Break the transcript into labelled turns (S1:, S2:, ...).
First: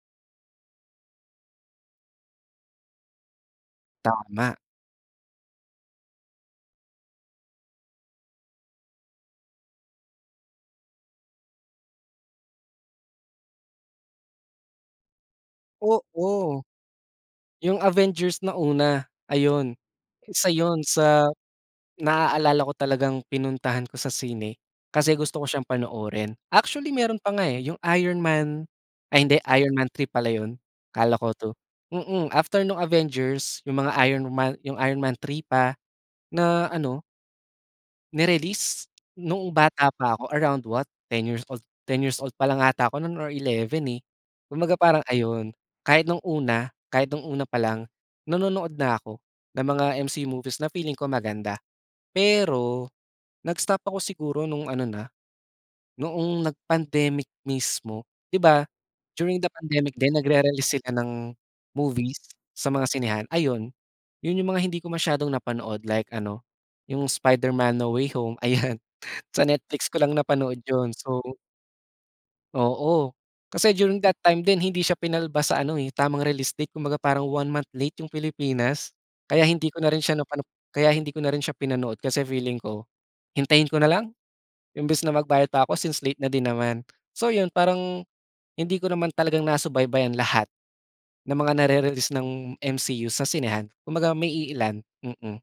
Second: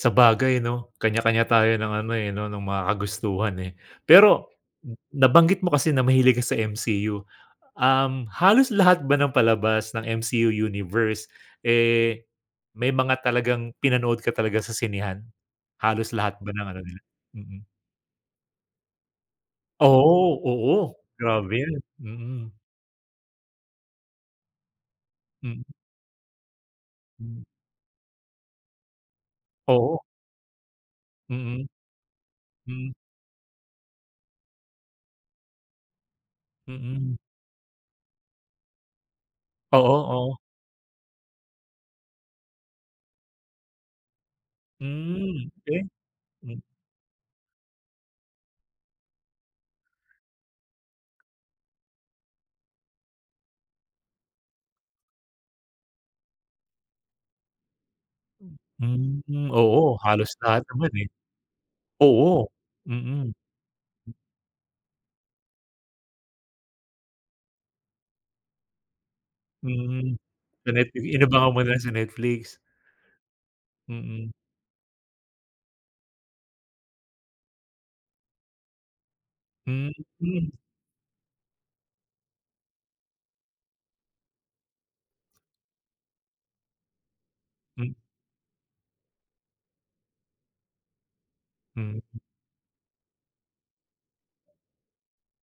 S1: Sabagay 'no, kanya-kanya tayo ng ano eh, 'no ng mga kagustuhan, eh. Pero
S2: Tama.
S1: m nabanggit mo kasi na mahilig ka sa MCU, um, halos lahat ba ng palabas ng MCU Universe, eh, may mga talagang pinanood ka talaga sa sinehan? Halos lahat ba
S2: Oo,
S1: ng ano nila? Mm.
S2: 'yung Avengers na una ayun,
S1: Oo,
S2: isa 'yun
S1: oo.
S2: sa
S1: Grabe 'yun, mm.
S2: naaalala ko talagang pinuntahan ko sa sine kasi gusto ko
S1: Mm.
S2: siyang panoorin. Actually meron pa
S1: Hmm.
S2: nga eh, 'yung Iron Man ay hindi, Iron Man
S1: Oo.
S2: 3 pala 'yun, akala ko 2,
S1: Mm.
S2: mm, after nung
S1: Mm.
S2: Avengers 'yung mga Iron Man, Iron Man 3 pa, na ano.
S1: Mm.
S2: Ni-release noong
S1: Oo,
S2: bata pa ako
S1: oo.
S2: around what 10 years old, 10 years old pa lang 'ata ako noon or 11 eh, kumbaga parang
S1: Hmm,
S2: ayun,
S1: eh?
S2: kahit nung
S1: Hmm.
S2: una, kahit nung una palang, nanonood na ako ng mga MC movies na feeling ko maganda. Pero nag-stop ako siguro nung ano na, noong nag-pandemic mismo. 'Di
S1: M
S2: ba, during
S1: hmm,
S2: the
S1: oo,
S2: pandemic din
S1: halos lahat
S2: nagre-release
S1: naman,
S2: sila
S1: eh.
S2: ng movies
S1: Oo,
S2: sa mga sinehan,
S1: mm.
S2: ayun. 'Yun 'yung mga hindi ko masyadong napanood like ano 'yung Spider-Man: No Way Home, ayan, sa Netflix ko lang
S1: Mm,
S2: napanood
S1: sa
S2: 'yun,
S1: Netfli
S2: so
S1: inabangan mo na sa Netflix.
S2: Oo, kasi during that
S1: Mm.
S2: time din hindi siya pinalabas sa ano eh, tamang realistic kumbaga parang one month late 'yung Pilipinas kaya hindi ko na
S1: Hmm,
S2: rin siya napano
S1: hmm.
S2: kaya hindi ko na rin siya pinanood, kasi feeling ko, hintayin ko nalang imbes na magbayad pa ako since late na din naman. So 'yun,
S1: Hmm.
S2: parang hindi ko naman talagang nasubaybayan lahat na mga nare-release
S1: Mhm.
S2: ng MCU sa sinehan kumbaga may iilan, mm.